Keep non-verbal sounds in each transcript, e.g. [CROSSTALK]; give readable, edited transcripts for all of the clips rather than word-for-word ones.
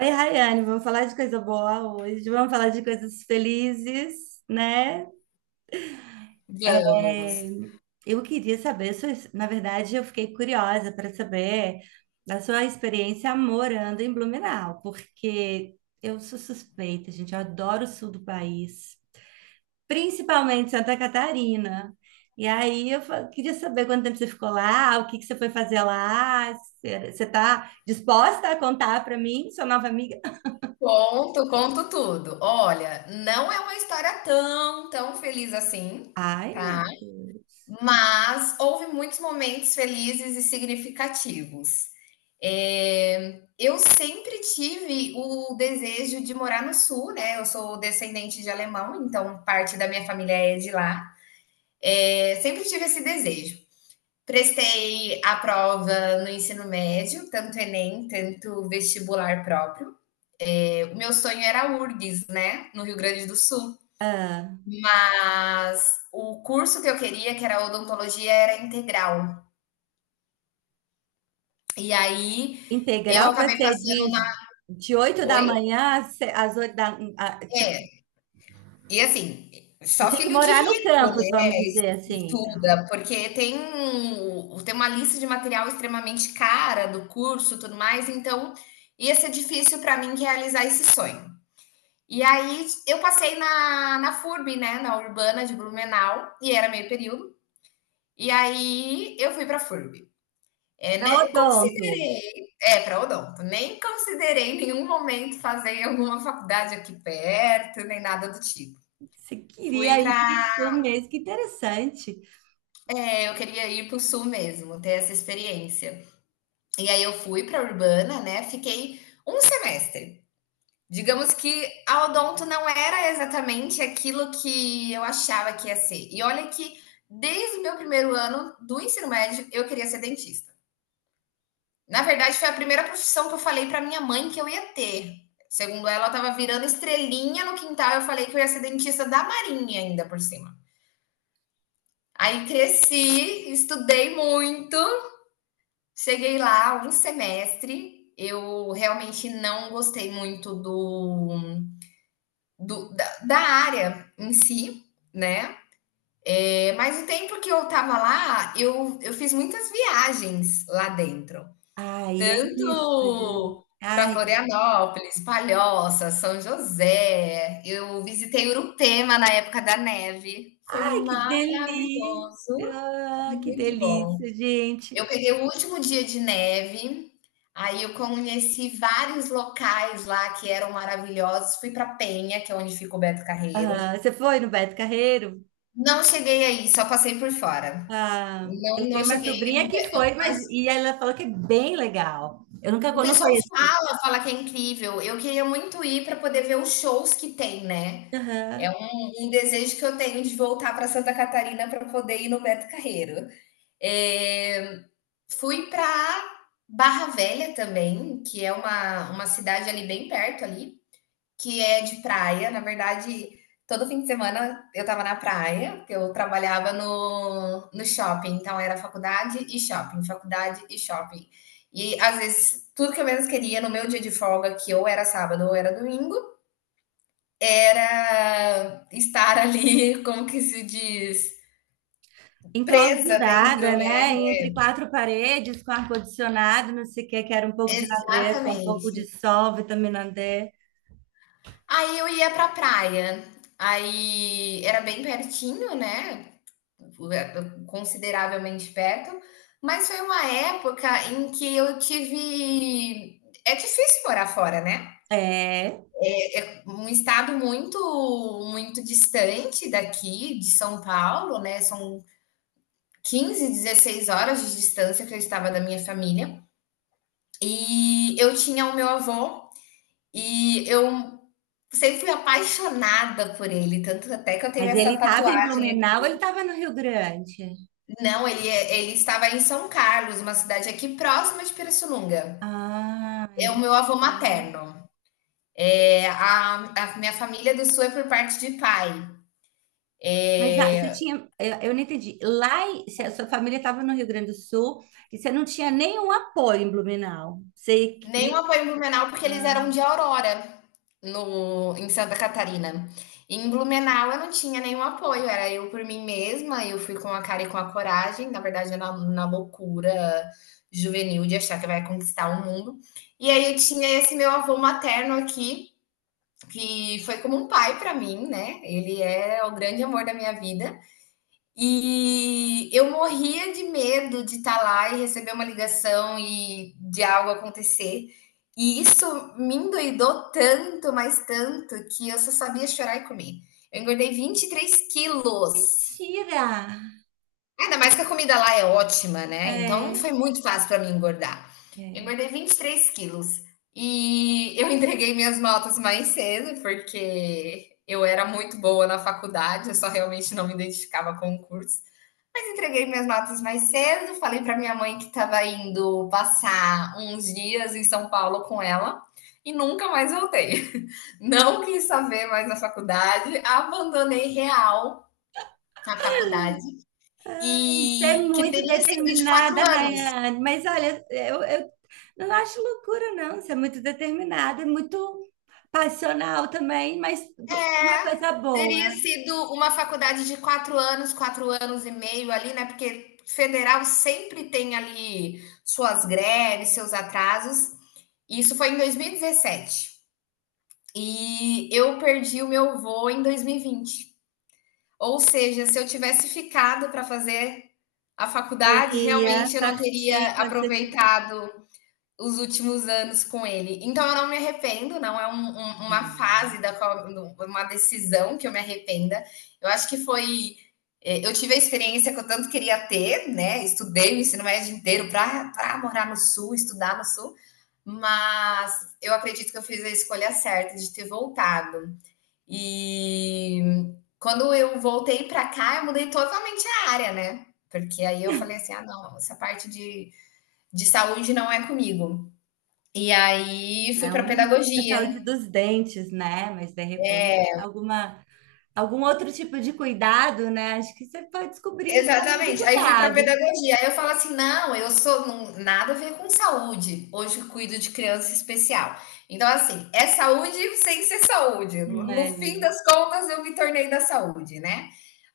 Oi, Rayane, vamos falar de coisa boa hoje, vamos falar de coisas felizes, né? Vamos. É, eu queria saber, eu fiquei curiosa para saber da sua experiência morando em Blumenau, porque eu sou suspeita, gente, eu adoro o sul do país, principalmente Santa Catarina. E aí queria saber quanto tempo você ficou lá, o que que você foi fazer lá, você está disposta a contar para mim, sua nova amiga? Conto, conto tudo. Olha, não é uma história tão, tão feliz assim, Ai, meu tá? Deus. Mas houve muitos momentos felizes e significativos. Eu sempre tive o desejo de morar no sul, né? Eu sou descendente de alemão, então parte da minha família é de lá. É, sempre tive esse desejo. Prestei a prova no ensino médio, tanto Enem, tanto vestibular próprio. Meu sonho era a URGS, né, no Rio Grande do Sul. Ah, Mas o curso que eu queria, que era odontologia, era integral. E aí eu integral, acabei você passando diz, na... de 8 da Oi? manhã às às 8 da... tipo, É. E assim, você só tinha que filho de morar no rico, campus, vamos né, dizer assim, estuda, porque tem uma lista de material extremamente cara do curso, tudo mais, então ia ser difícil para mim realizar esse sonho. E aí eu passei na FURB, né, na Urbana de Blumenau, e era meio período. E aí eu fui para a FURB. É, para nem odonto. considerei, é, para odonto, nem considerei em nenhum momento fazer alguma faculdade aqui perto, nem nada do tipo. Você Fui queria ir para o para, sul mesmo, que interessante. é, eu queria ir para o sul mesmo, ter essa experiência. E aí eu fui para Urbana, né? Fiquei um semestre. Digamos que a odonto não era exatamente aquilo que eu achava que ia ser. E olha que desde o meu primeiro ano do ensino médio eu queria ser dentista. Na verdade, foi a primeira profissão que eu falei para minha mãe que eu ia ter. Segundo ela, ela estava virando estrelinha no quintal. Eu falei que eu ia ser dentista da Marinha ainda por cima. Aí cresci, estudei muito, cheguei lá um semestre. Eu realmente não gostei muito da área em si, né? É, mas o tempo que eu tava lá, eu fiz muitas viagens lá dentro. Ai, é isso, gente. Tanto para Ai, Florianópolis, Palhoça, São José. Eu visitei Urupema na época da neve. Foi ai, que maravilhoso, delícia! foi Que muito bom. delícia, gente. Eu peguei o último dia de neve, aí eu conheci vários locais lá que eram maravilhosos. Fui para Penha, que é onde fica o Beto Carreiro. Ah, você foi no Beto Carreiro? Não cheguei aí, só passei por fora. Ah, eu Não, tenho não uma cheguei sobrinha no que Beto, foi, mas mas e ela falou que é bem legal. Eu nunca o não pessoal conheço. fala, fala que é incrível. Eu queria muito ir para poder ver os shows que tem, né. É Aham. um desejo que eu tenho de voltar para Santa Catarina para poder ir no Beto Carreiro. Eh, fui para Barra Velha também, que é uma cidade ali bem perto ali que é de praia. Na verdade, todo fim de semana eu estava na praia, porque eu trabalhava no shopping. Então, era faculdade e shopping, faculdade e shopping. E às vezes, tudo que eu menos queria no meu dia de folga, que ou era sábado ou era domingo, era estar [LAUGHS] ali, como que se diz? Presa dentro, Enclausurada, né? né? Entre quatro paredes, com ar-condicionado, não sei o que, quero um pouco de natureza, um pouco Exatamente. de sol, vitamina D. Aí eu ia pra praia. Aí era bem pertinho, né? Consideravelmente perto, mas foi uma época em que eu tive. É difícil morar fora, né? É, Um estado muito, muito distante daqui, de São Paulo, né? São 15, 16 horas de distância que eu estava da minha família. E eu tinha o meu avô e eu sempre fui apaixonada por ele, tanto até que eu tenho mas essa ele estava em tatuagem. Blumenau, ou ele estava no Rio Grande? Não, ele, é, ele estava em São Carlos, uma cidade aqui próxima de Pirassununga. Ah, É o meu avô entendi. materno. É, a minha família do sul é por parte de pai. Mas ah, você tinha, eu não entendi. Lá, se a sua família estava no Rio Grande do Sul e você não tinha nenhum apoio em Blumenau, você ia... Nenhuma foi em Blumenau porque eles eram Ah. de Aurora, no, em Santa Catarina. Em Blumenau eu não tinha nenhum apoio, era eu por mim mesma, eu fui com a cara e com a coragem, na verdade na loucura juvenil de achar que vai conquistar o mundo. E aí eu tinha esse meu avô materno aqui, que foi como um pai para mim, né? Ele é o grande amor da minha vida. E eu morria de medo de estar lá e receber uma ligação e de algo acontecer. E isso me endoidou tanto, mas tanto, que eu só sabia chorar e comer. Eu engordei 23 quilos. Mentira! Ainda mais que a comida lá é ótima, né? Então não foi É, muito fácil para mim engordar. Eu é. engordei 23 quilos. E eu [LAUGHS] entreguei minhas notas mais cedo, porque eu era muito boa na faculdade, eu só realmente não me identificava com o curso. Mas entreguei minhas notas mais cedo, falei para minha mãe que estava indo passar uns dias em São Paulo com ela e nunca mais voltei. [LAUGHS] Não quis saber mais da faculdade, abandonei real a faculdade Você é e que muito teria sido de quatro determinada, anos. Rayane. Mas olha, eu não acho loucura, não. Você é muito determinada, é muito passional também, mas uma É, coisa teria boa. sido uma faculdade de 4 anos, 4 anos e meio ali, né? Porque federal sempre tem ali suas greves, seus atrasos. Isso foi em 2017. E eu perdi o meu voo em 2020. Ou seja, se eu tivesse ficado para fazer a faculdade, E a realmente eu não teria partir quando você tiver... aproveitado os últimos anos com ele. Então eu não me arrependo, não é um, um, uma Assim... fase da qual, uma decisão que eu me arrependa. Eu acho que foi. Eu tive a experiência que eu tanto queria ter, né? Estudei o ensino médio inteiro para morar no sul, estudar no sul, mas eu acredito que eu fiz a escolha certa de ter voltado. E quando eu voltei para cá, eu mudei totalmente a área, né? Porque aí eu falei assim: ah, não, essa parte de saúde não é comigo. E aí fui para Não da saúde pedagogia. dos dentes, né? Mas de repente, alguma, algum outro tipo de cuidado, né? Acho que você pode descobrir nesse caminho do Exatamente. Aí fui para cuidado. pedagogia. Aí eu falo assim: não, eu sou nada a ver com saúde. Hoje eu cuido de criança especial. Então, assim, é saúde sem ser saúde. No fim Né? das contas, eu me tornei da saúde, né?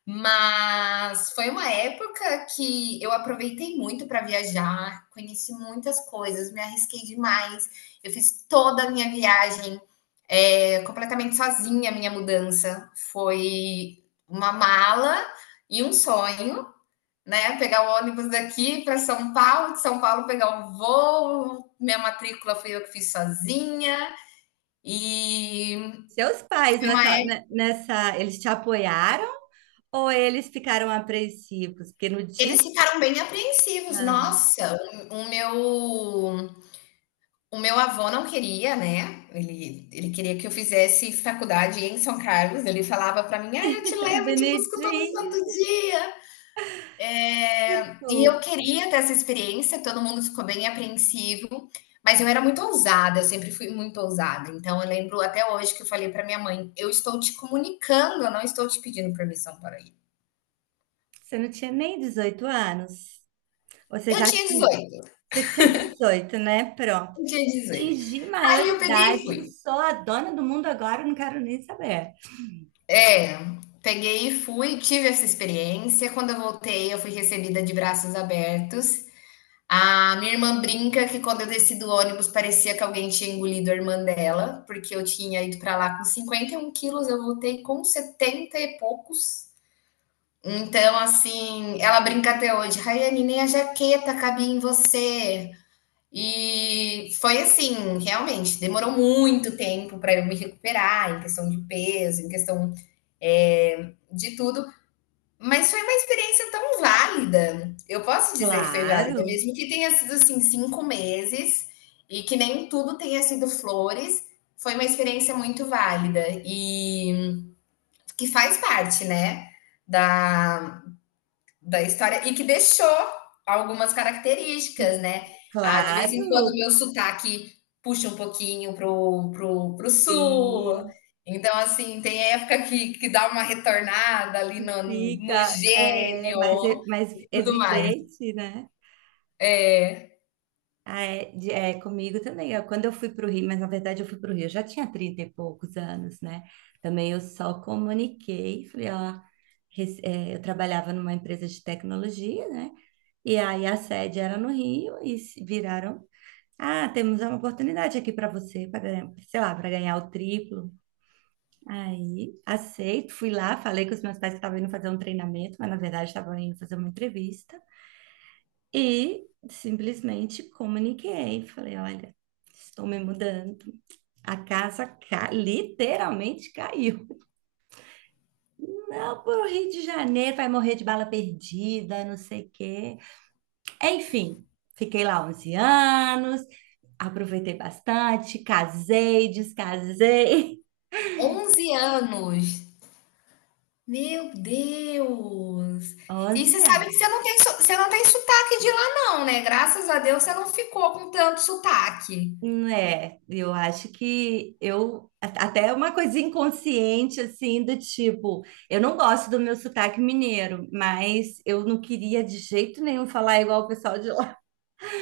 Mas foi uma época que eu aproveitei muito para viajar, conheci muitas coisas, me arrisquei demais. Eu fiz toda a minha viagem, completamente sozinha, a minha mudança. Foi uma mala e um sonho, né, pegar o ônibus daqui para São Paulo, de São Paulo pegar o voo, minha matrícula foi eu que fiz sozinha. E Seus pais foi uma é nessa, eles te apoiaram ou eles ficaram apreensivos? Porque no dia... Eles ficaram bem apreensivos. Ah. Nossa, o meu O meu avô não queria, né? Ele queria que eu fizesse faculdade em São Carlos. Ele falava para mim: ah, eu te [LAUGHS] levo e te busco todo santo Benedinho, dia. É, e eu isso. queria ter essa experiência. Todo mundo ficou bem apreensivo, mas eu era muito ousada. Eu sempre fui muito ousada. Então eu lembro até hoje que eu falei para minha mãe: eu estou te comunicando, eu não estou te pedindo permissão para ir. Você não tinha nem 18 anos. Você Eu já tinha 18. Você tinha 18, né? Pronto. Eu tinha 18. Atingi Aí eu peguei e maioridade, fui. sou a dona do mundo agora, não quero nem saber. É, peguei e fui, tive essa experiência. Quando eu voltei, eu fui recebida de braços abertos. A minha irmã brinca que quando eu desci do ônibus parecia que alguém tinha engolido a irmã dela, porque eu tinha ido para lá com 51 quilos, eu voltei com 70 e poucos. Então, assim, ela brinca até hoje, Rayane, nem a jaqueta cabia em você. E foi assim, realmente, demorou muito tempo para eu me recuperar em questão de peso, em questão de tudo. Mas foi uma experiência tão válida. Eu posso dizer que foi Claro, válida, mesmo que tenha sido assim 5 meses e que nem tudo tenha sido flores. Foi uma experiência muito válida e que faz parte, né, da, da história e que deixou algumas características, né? Ah, de vez em quando claro, o meu sotaque puxa um pouquinho pro sul. sim, Então, assim, tem época que dá uma retornada ali no fica mais, gênio mais e tudo mais. evidente, né? É. Ah, é, é, comigo também. Quando eu fui para o Rio, mas na verdade eu fui para o Rio, eu já tinha 30 e poucos anos, né? Também eu só comuniquei, falei, ó, eu trabalhava numa empresa de tecnologia, né? E aí a sede era no Rio e se viraram: ah, temos uma oportunidade aqui para você, para ganhar, sei lá, para ganhar o triplo. Aí aceito, fui lá, falei com os meus pais que estavam indo fazer um treinamento, mas na verdade estavam indo fazer uma entrevista. E simplesmente comuniquei, falei: olha, estou me mudando. A casa literalmente caiu. Não, pro Rio de Janeiro vai morrer de bala perdida, não sei o quê. Enfim, fiquei lá 11 anos, aproveitei bastante, casei, descasei. 11 anos. Meu Deus! [LAUGHS] E Onze. você sabe que você não tem, você não tem sotaque de lá, não, né? Graças a Deus você não ficou com tanto sotaque. Né, eu acho que até uma coisa inconsciente, assim, do tipo, eu não gosto do meu sotaque mineiro, mas eu não queria de jeito nenhum falar igual o pessoal de lá. [LAUGHS]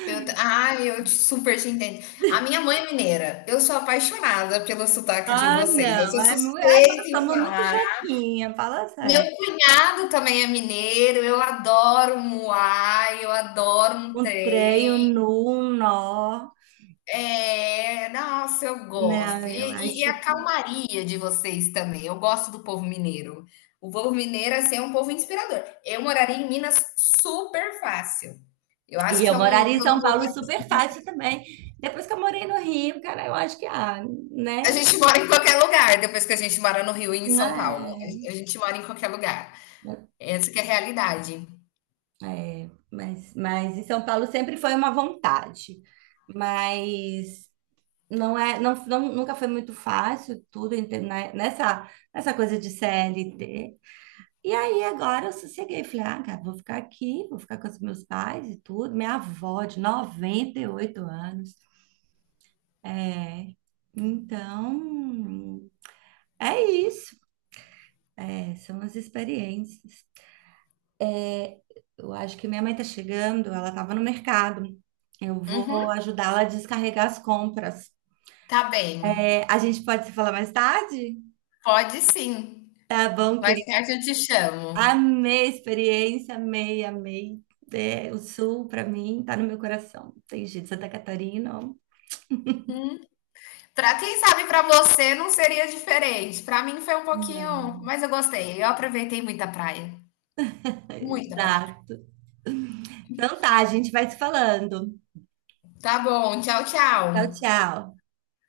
Eu, ai, super te entendo. A minha mãe é mineira. Eu sou apaixonada pelo sotaque de Ah, vocês. não, Eu sou nós suspeita em somos muito falar. jequinha, fala Meu sério. cunhado também é mineiro. Eu adoro um muai, eu adoro um Um trem, um trem. nu, um nó. É, nossa, eu gosto. Não, E, eu e- acho e a que... calmaria de vocês também. Eu gosto do povo mineiro. O povo mineiro, assim, é um povo inspirador. Eu moraria em Minas super fácil. Eu acho E que eu é um moraria que em eu não São Paulo voltaria. super Assim, fácil também. Depois que eu morei no Rio, cara, eu acho que, ah, a né? gente mora em qualquer lugar, depois que a gente mora no Rio e em Não São Paulo. é? A gente mora em qualquer lugar. Essa que é a realidade. É, mas em São Paulo sempre foi uma vontade, mas não é, nunca foi muito fácil tudo, né, nessa, nessa coisa de CLT. E aí agora eu sosseguei, falei: ah, cara, vou ficar aqui, vou ficar com os meus pais e tudo. Minha avó de 98 anos. É, então, é isso. É, são as experiências. Eu acho que minha mãe tá chegando, ela tava no mercado. Eu vou Uhum, ajudá-la a descarregar as compras. tá bem. É, a gente pode se falar mais tarde? Pode sim. Tá bom, Mais querida. tarde eu te chamo. Amei a experiência, amei, amei. É, o sul, para mim, tá no meu coração. Tem jeito, Santa Catarina. Ó. Pra quem sabe, pra você não seria diferente. Pra mim foi um pouquinho, mas eu gostei. Eu aproveitei muita praia. É, Muita praia. exato. Então tá, a gente vai se falando. Tá bom, tchau, Tchau, tchau. tchau.